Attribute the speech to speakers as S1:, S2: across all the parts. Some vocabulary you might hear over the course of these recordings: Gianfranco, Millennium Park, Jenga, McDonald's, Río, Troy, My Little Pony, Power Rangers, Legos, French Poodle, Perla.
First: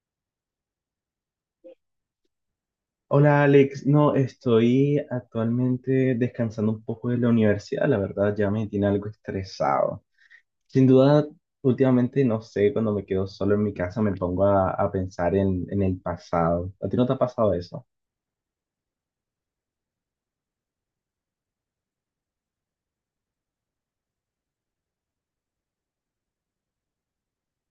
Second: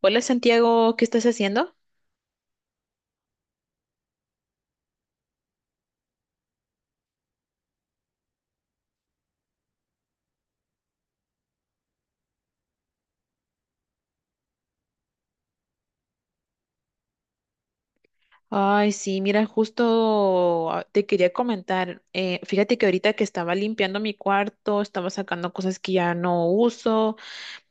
S1: Hola Santiago, ¿qué estás haciendo?
S2: Hola Alex, no, estoy actualmente descansando un poco de la universidad, la verdad ya me tiene algo estresado. Sin duda, últimamente no sé, cuando me quedo solo en mi casa me pongo a pensar en el pasado. ¿A ti no te ha pasado eso?
S1: Ay, sí, mira, justo te quería comentar, fíjate que ahorita que estaba limpiando mi cuarto, estaba sacando cosas que ya no uso,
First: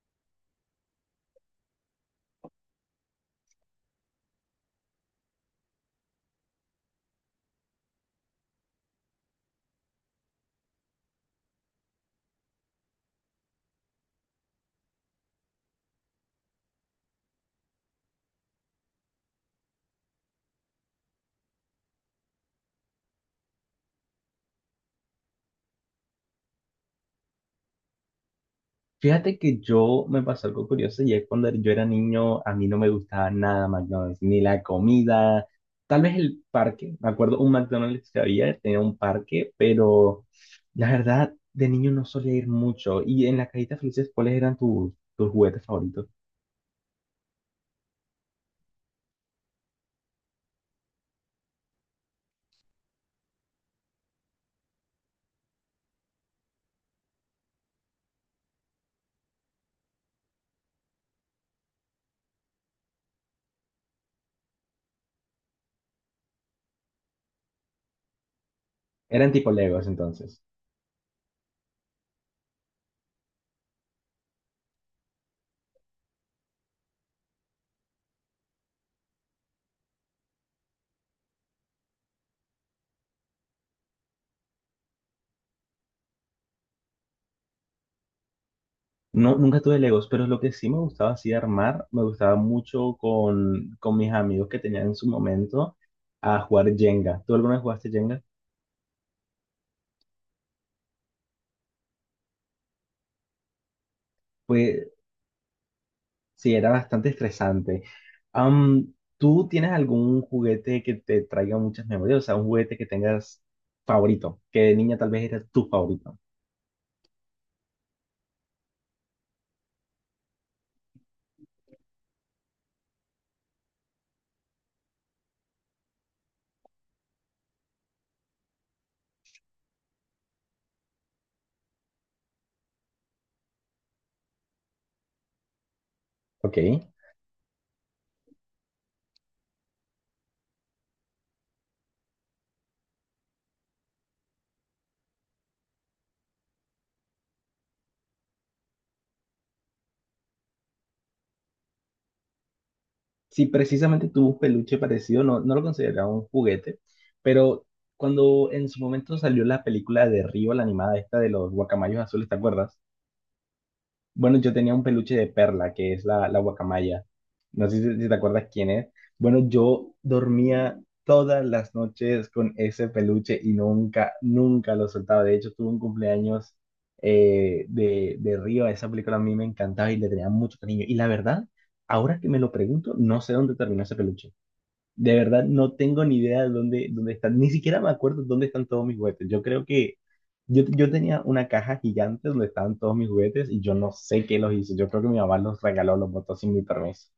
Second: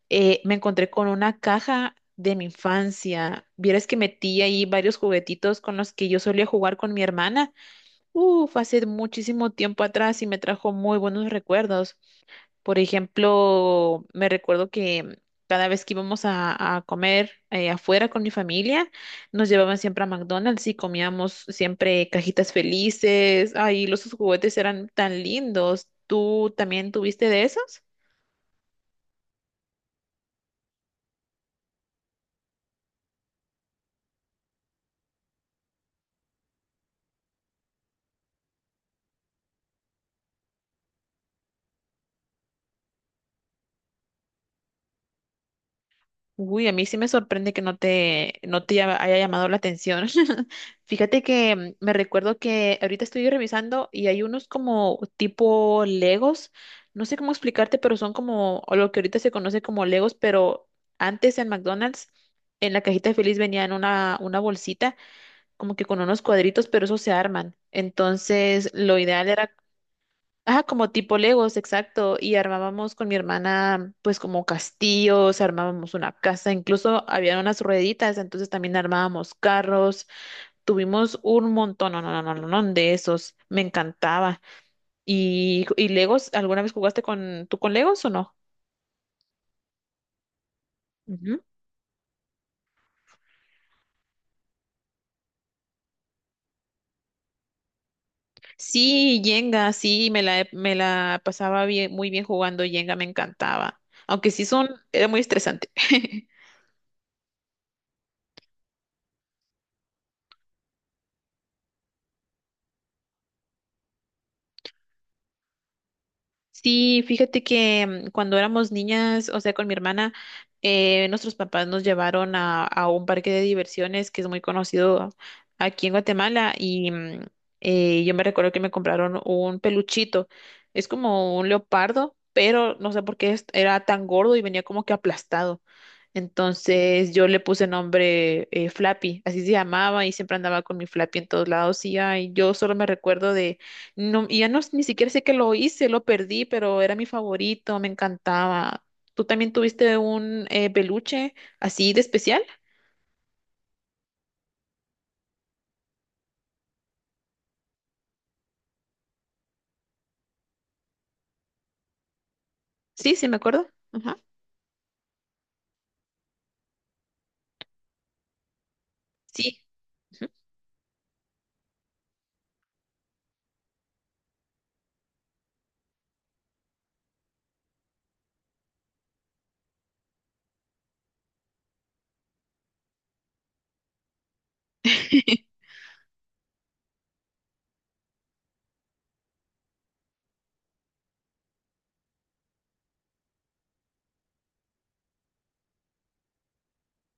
S1: me encontré con una caja de mi infancia. Vieras que metí ahí varios juguetitos con los que yo solía jugar con mi hermana. Uf, hace muchísimo tiempo atrás y me trajo muy buenos recuerdos. Por ejemplo, me recuerdo que cada vez que íbamos a comer afuera con mi familia, nos llevaban siempre a McDonald's y comíamos siempre cajitas felices. Ay, los juguetes eran tan lindos. ¿Tú también tuviste de esos?
S2: Fíjate que yo me pasó algo curioso y es cuando yo era niño, a mí no me gustaba nada McDonald's, ni la comida, tal vez el parque. Me acuerdo un McDonald's que había, tenía un parque, pero la verdad, de niño no solía ir mucho. Y en las cajitas felices, ¿cuáles eran tus juguetes favoritos?
S1: Uy, a mí sí me sorprende que no te haya llamado la atención. Fíjate que mm, me recuerdo que ahorita estoy revisando y hay unos como tipo Legos. No sé cómo explicarte, pero son como o lo que ahorita se conoce como Legos, pero antes en McDonald's, en la cajita feliz venían una bolsita como que con unos cuadritos, pero esos se arman. Entonces, lo ideal
S2: Eran tipo
S1: era
S2: Legos entonces.
S1: Ajá, como tipo Legos, exacto. Y armábamos con mi hermana, pues como castillos, armábamos una casa, incluso había unas rueditas, entonces también armábamos carros. Tuvimos un montón, no, no, no, no, no, no, de esos. Me encantaba. Y Legos, ¿alguna vez jugaste con tú con Legos o no?
S2: No, nunca tuve Legos, pero lo que sí me gustaba así
S1: Ujú.
S2: armar, me gustaba mucho con mis amigos que tenía en su momento a jugar Jenga. ¿Tú alguna vez jugaste Jenga?
S1: Sí, Jenga, sí, me la pasaba bien, muy bien jugando Jenga, me encantaba. Aunque sí son,
S2: Pues
S1: era muy estresante.
S2: sí, era bastante estresante. Am, ¿Tú tienes algún juguete que te traiga muchas memorias? O sea, un juguete que tengas favorito, que de niña tal vez era tu favorito.
S1: Sí, fíjate que mm, cuando éramos niñas, o sea, con mi hermana, nuestros papás nos llevaron a un parque de diversiones que es muy conocido aquí en Guatemala y mm, yo me recuerdo que me compraron un peluchito. Es como un leopardo, pero no sé por qué era tan gordo y venía como que aplastado.
S2: Ok.
S1: Entonces yo le puse nombre Flappy, así se llamaba y siempre andaba con mi Flappy en todos lados y ay, yo solo me recuerdo de, no, y ya no, ni siquiera sé que lo hice, lo perdí, pero era mi favorito, me encantaba. ¿Tú también tuviste un peluche así de especial?
S2: Si precisamente tuvo un peluche parecido, no, no lo consideraba un juguete, pero cuando en su momento salió la película de Río, la animada esta de los guacamayos azules, ¿te acuerdas?
S1: Sí, sí, me acuerdo. Ajá.
S2: Bueno, yo tenía un peluche de Perla, que es la guacamaya. No sé si te acuerdas quién es. Bueno,
S1: Sí.
S2: yo
S1: Ujú.
S2: dormía todas las noches con ese peluche y nunca, nunca lo soltaba. De hecho, tuve un cumpleaños de Río. Esa película a mí me encantaba y le tenía mucho cariño. Y la verdad, ahora que me lo pregunto, no sé dónde terminó ese peluche. De verdad, no tengo ni idea de dónde, dónde están. Ni siquiera me acuerdo dónde están todos mis juguetes. Yo creo que yo tenía una caja gigante donde estaban todos mis juguetes y yo no sé qué los hizo. Yo creo que mi mamá los regaló, los botó sin mi permiso.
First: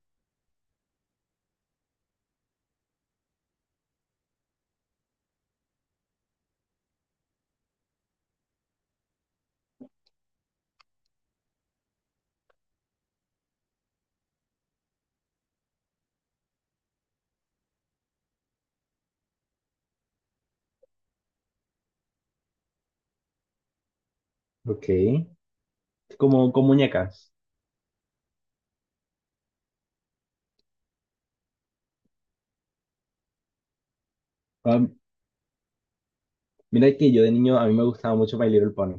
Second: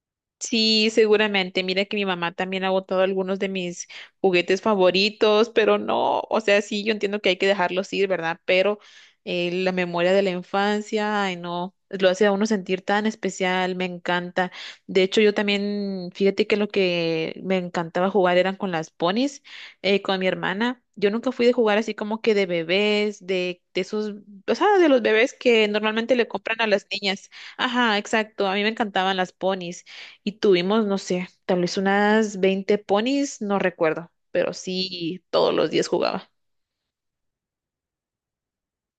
S1: Sí, seguramente. Mira que mi mamá también ha botado algunos de mis juguetes favoritos, pero no, o sea, sí, yo entiendo que hay que dejarlos ir, ¿verdad? Pero la memoria de la infancia, ay, no, lo hace a uno sentir tan especial, me encanta. De hecho, yo también, fíjate que lo que me encantaba jugar eran con las ponis, con mi hermana. Yo nunca fui de jugar así como que de bebés, de esos, o sea, de
S2: Ok.
S1: los bebés que normalmente le
S2: Como
S1: compran a
S2: con
S1: las niñas.
S2: muñecas.
S1: Ajá, exacto. A mí me encantaban las ponis. Y tuvimos, no sé, tal vez unas 20 ponis, no recuerdo, pero
S2: Ah,
S1: sí todos los días jugaba.
S2: mira que yo de niño a mí me gustaba mucho My Little Pony.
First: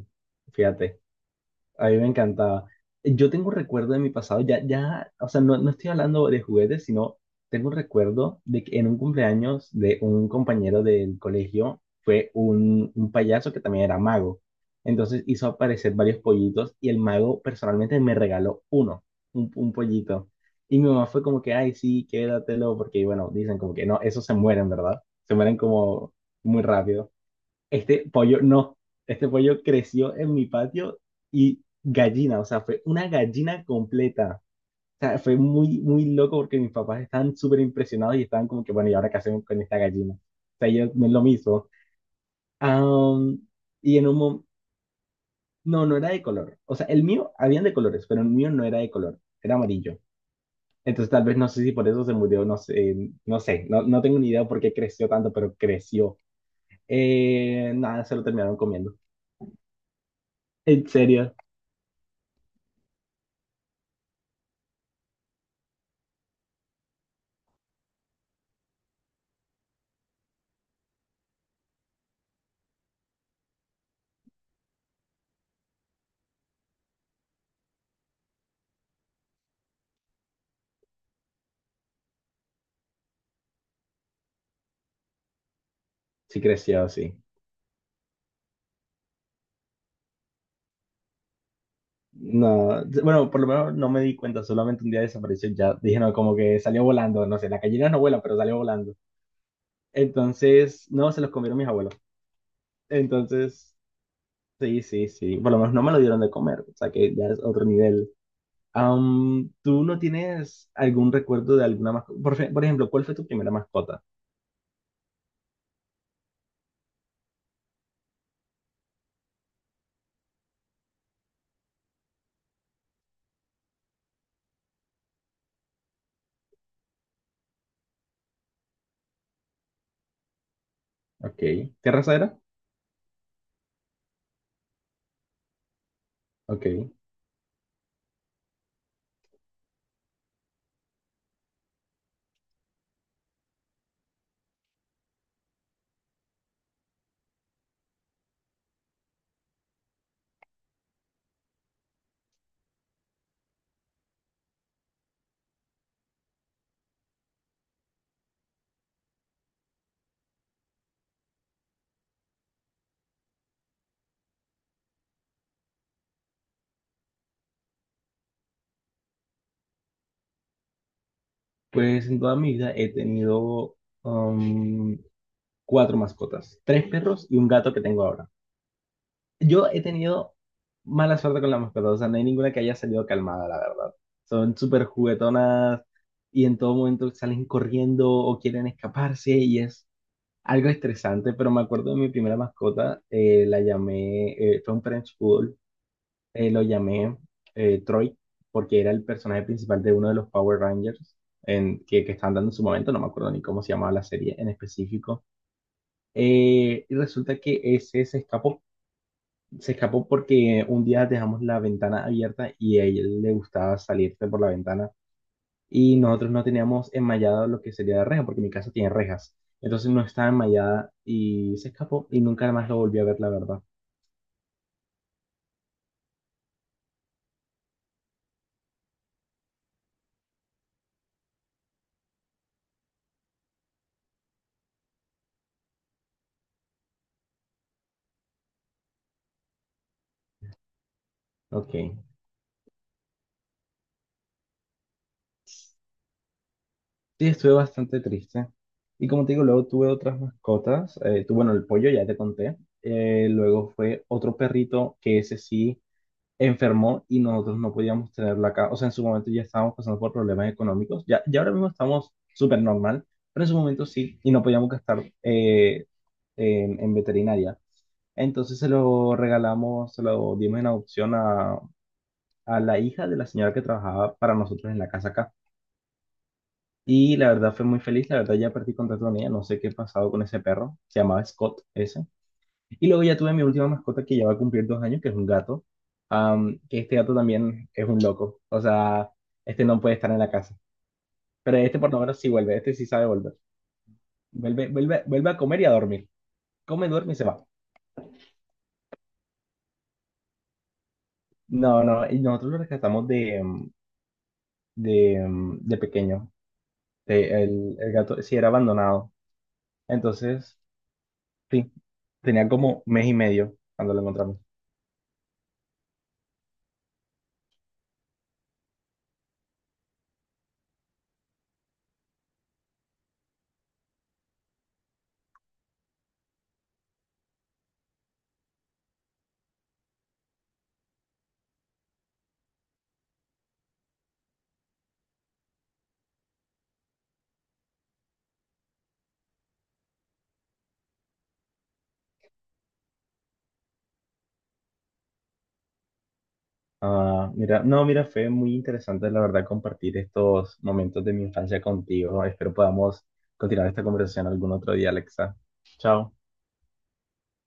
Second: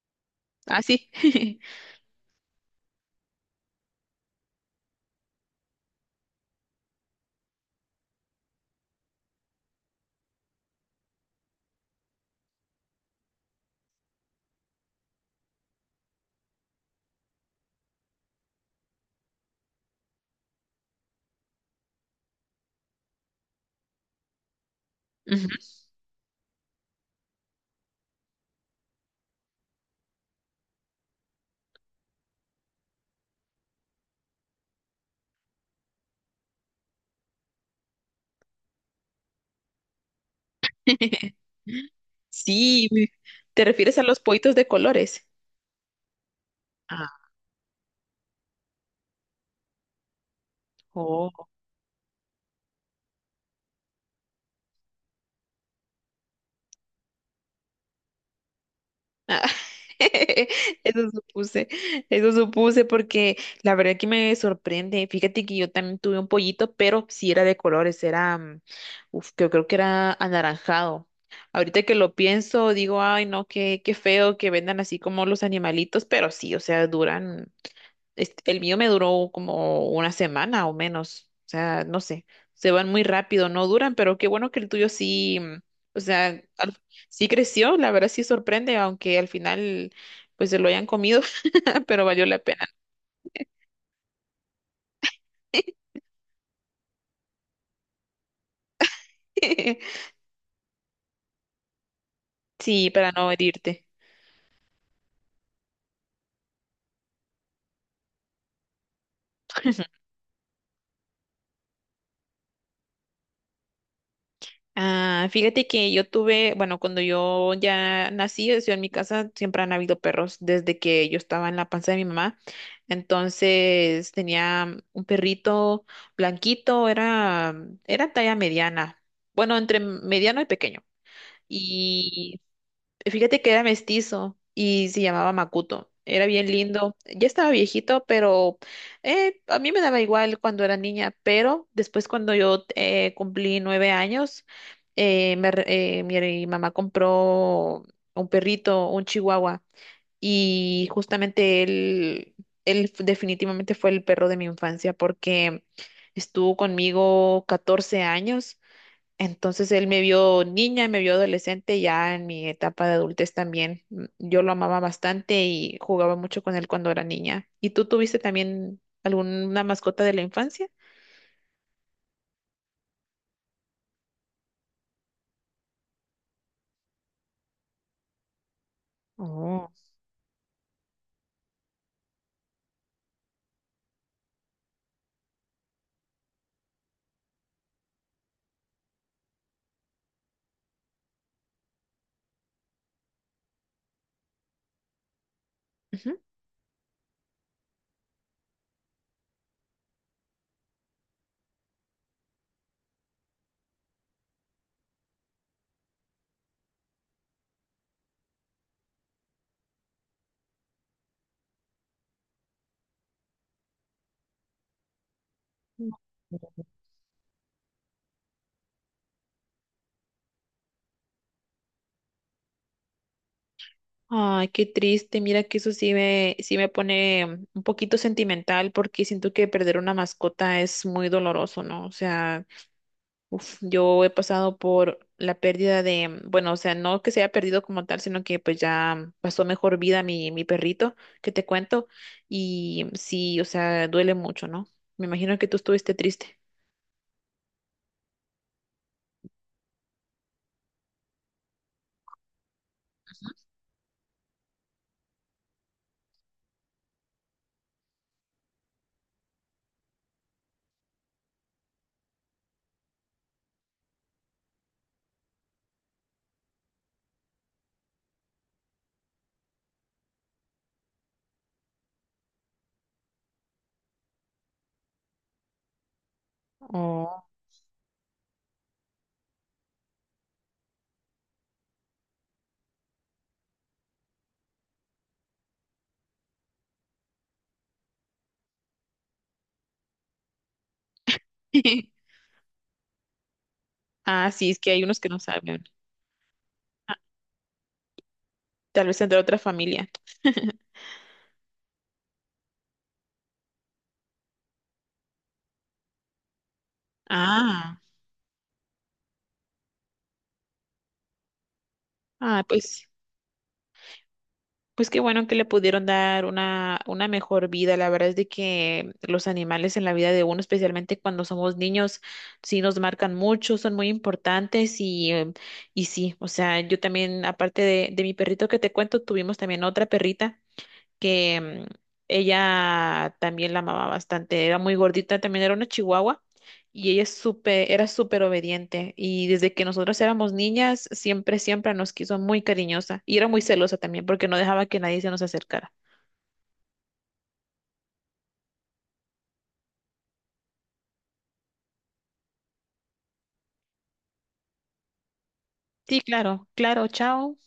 S1: Ah,
S2: Fíjate.
S1: sí.
S2: A mí me encantaba. Yo tengo un recuerdo de mi pasado, ya, ya, o sea, no, no estoy hablando de juguetes, sino tengo un recuerdo de que en un cumpleaños de un compañero del colegio fue un payaso que también era mago. Entonces hizo aparecer varios pollitos y el mago personalmente me regaló uno, un pollito. Y mi mamá fue como que, ay, sí, quédatelo, porque bueno, dicen como que no, esos se mueren, ¿verdad? Se
S1: Ujú.
S2: mueren como muy rápido. Este pollo, no, este pollo creció en mi patio y gallina, o sea, fue una gallina completa. O sea, fue muy, muy loco porque mis papás estaban súper impresionados y estaban como que, bueno, ¿y ahora qué hacemos con esta gallina? O sea, yo no es lo mismo.
S1: Sí, me-
S2: Am,
S1: ¿te refieres
S2: y
S1: a
S2: en un
S1: los
S2: momento,
S1: pollitos de colores?
S2: no, no era de color. O sea, el mío, habían de colores, pero el mío no era de color, era amarillo. Entonces tal vez
S1: Ah,
S2: no sé si por eso se murió, no sé, no sé, no, no tengo ni idea por qué creció tanto, pero creció. Nada, se lo terminaron comiendo.
S1: ah,
S2: En
S1: eso
S2: serio,
S1: supuse, eso supuse porque la verdad que me sorprende. Fíjate que yo también tuve un pollito, pero sí era de colores, era, mm, uf, yo creo que era anaranjado. Ahorita que lo pienso, digo, ay, no, qué, qué feo que vendan así como los animalitos, pero sí, o sea, duran este, el mío me duró como una semana o menos. O sea, no sé, se van muy rápido, no duran, pero qué bueno que el tuyo sí, mm, o sea,
S2: sí
S1: al-
S2: creció, sí.
S1: sí creció, la verdad sí sorprende, aunque al final pues se lo hayan comido, pero valió la pena.
S2: No, bueno, por lo menos no me di cuenta, solamente un día desapareció, y ya dije, no, como que salió volando, no sé, las gallinas no vuelan, pero salió volando. Entonces, no, se los comieron mis abuelos.
S1: Sí, para no
S2: Entonces,
S1: herirte.
S2: sí, sí, sí, por lo menos no me lo dieron de comer, o sea que ya es otro nivel. ¿Tú no tienes algún recuerdo de alguna mascota? Por, fe- por ejemplo, ¿cuál fue tu primera mascota?
S1: Ah, fíjate que yo tuve, bueno, cuando yo ya nací, o sea, en mi casa siempre han habido perros desde que yo estaba en la panza de mi mamá. Entonces tenía un perrito blanquito, era, era talla mediana, bueno, entre mediano y pequeño.
S2: Ok, ¿qué raza era?
S1: Y fíjate que era mestizo y se llamaba Makuto. Era bien
S2: Ok,
S1: lindo. Ya estaba viejito, pero a mí me daba igual cuando era niña. Pero después cuando yo cumplí 9 años, mi mamá compró un perrito, un chihuahua, y justamente definitivamente fue el perro de mi infancia porque estuvo conmigo 14 años entonces él me vio niña, me vio adolescente, ya en mi etapa de adultez también. Mm, yo lo amaba bastante y jugaba mucho con él cuando era niña. ¿Y tú tuviste también alguna mascota de la infancia?
S2: pues en toda mi vida he tenido am, cuatro mascotas, tres perros y un gato que tengo ahora. Yo
S1: Oh.
S2: he tenido mala suerte con las mascotas, o sea, no hay ninguna que haya salido calmada, la verdad. Son súper juguetonas y en todo momento salen corriendo o quieren escaparse y es algo estresante, pero me acuerdo de mi primera mascota, la llamé, fue un French Poodle,
S1: Ujú.
S2: lo llamé Troy porque era el personaje principal de uno de los Power Rangers en, que estaban dando en su momento, no me acuerdo ni cómo se llamaba la serie en específico. Y resulta que ese se escapó porque un día dejamos la ventana abierta y a ella le gustaba salirse por la ventana y nosotros no teníamos enmallado lo que sería la reja porque mi casa tiene rejas. Entonces no estaba enmallada y se escapó y nunca más lo volví a ver, la verdad.
S1: Ay, qué triste. Mira que sí me pone mm, un poquito sentimental porque siento que perder una mascota es muy doloroso, ¿no? O sea, yo he pasado por la pérdida de, bueno, o sea, no que se haya perdido como tal, sino que pues ya pasó mejor vida mi perrito, que te
S2: Ok.
S1: cuento, y sí, o sea, duele mucho, ¿no? Me imagino que tú estuviste triste.
S2: Sí, estuve bastante triste. Y como te digo, luego tuve otras mascotas. Tu- bueno, el pollo ya te conté. Luego fue otro perrito que ese sí enfermó y nosotros no podíamos tenerla acá. O sea, en su momento ya estábamos pasando por problemas económicos, ya, ya ahora mismo estamos súper normal, pero en su momento sí, y no podíamos gastar en veterinaria. Entonces se lo regalamos, se lo dimos en adopción a la hija de la señora que trabajaba para nosotros en la casa acá. Y
S1: Oh.
S2: la verdad fue muy feliz, la verdad ya perdí contacto con ella, no sé qué ha pasado con ese perro, se llamaba Scott ese. Y luego ya tuve mi última mascota que ya va a cumplir 2 años, que es un gato. Am, que este gato también es un loco. O sea, este no puede estar en la casa. Pero este por lo menos sí vuelve, este sí sabe volver.
S1: Ah, sí, es
S2: Vuelve,
S1: que hay unos
S2: vuelve,
S1: que no
S2: vuelve a comer
S1: saben.
S2: y a dormir. Come,
S1: Ah,
S2: duerme y se va.
S1: tal vez entre otra familia.
S2: No, no, y nosotros lo rescatamos de, de pequeño. De-
S1: Ah,
S2: el gato sí era abandonado. Entonces, sí,
S1: ah,
S2: tenía como
S1: pues.
S2: mes y medio cuando lo encontramos.
S1: Pues qué bueno que le pudieron dar una mejor vida. La verdad es de que los animales en la vida de uno, especialmente cuando somos niños, sí nos marcan mucho, son muy importantes y sí, o sea, yo también, aparte de mi perrito que te cuento, tuvimos también otra perrita que mm, ella también la amaba bastante, era muy gordita, también era una chihuahua y ella es súper, era súper obediente y desde que nosotros éramos niñas siempre, siempre nos quiso muy cariñosa y era muy celosa también porque no dejaba que nadie se nos acercara.
S2: Ah, mira, no, mira, fue muy interesante, la verdad, compartir estos momentos de mi infancia contigo. Espero podamos continuar esta conversación algún otro día, Alexa.
S1: Sí,
S2: Chao.
S1: claro, claro, chao.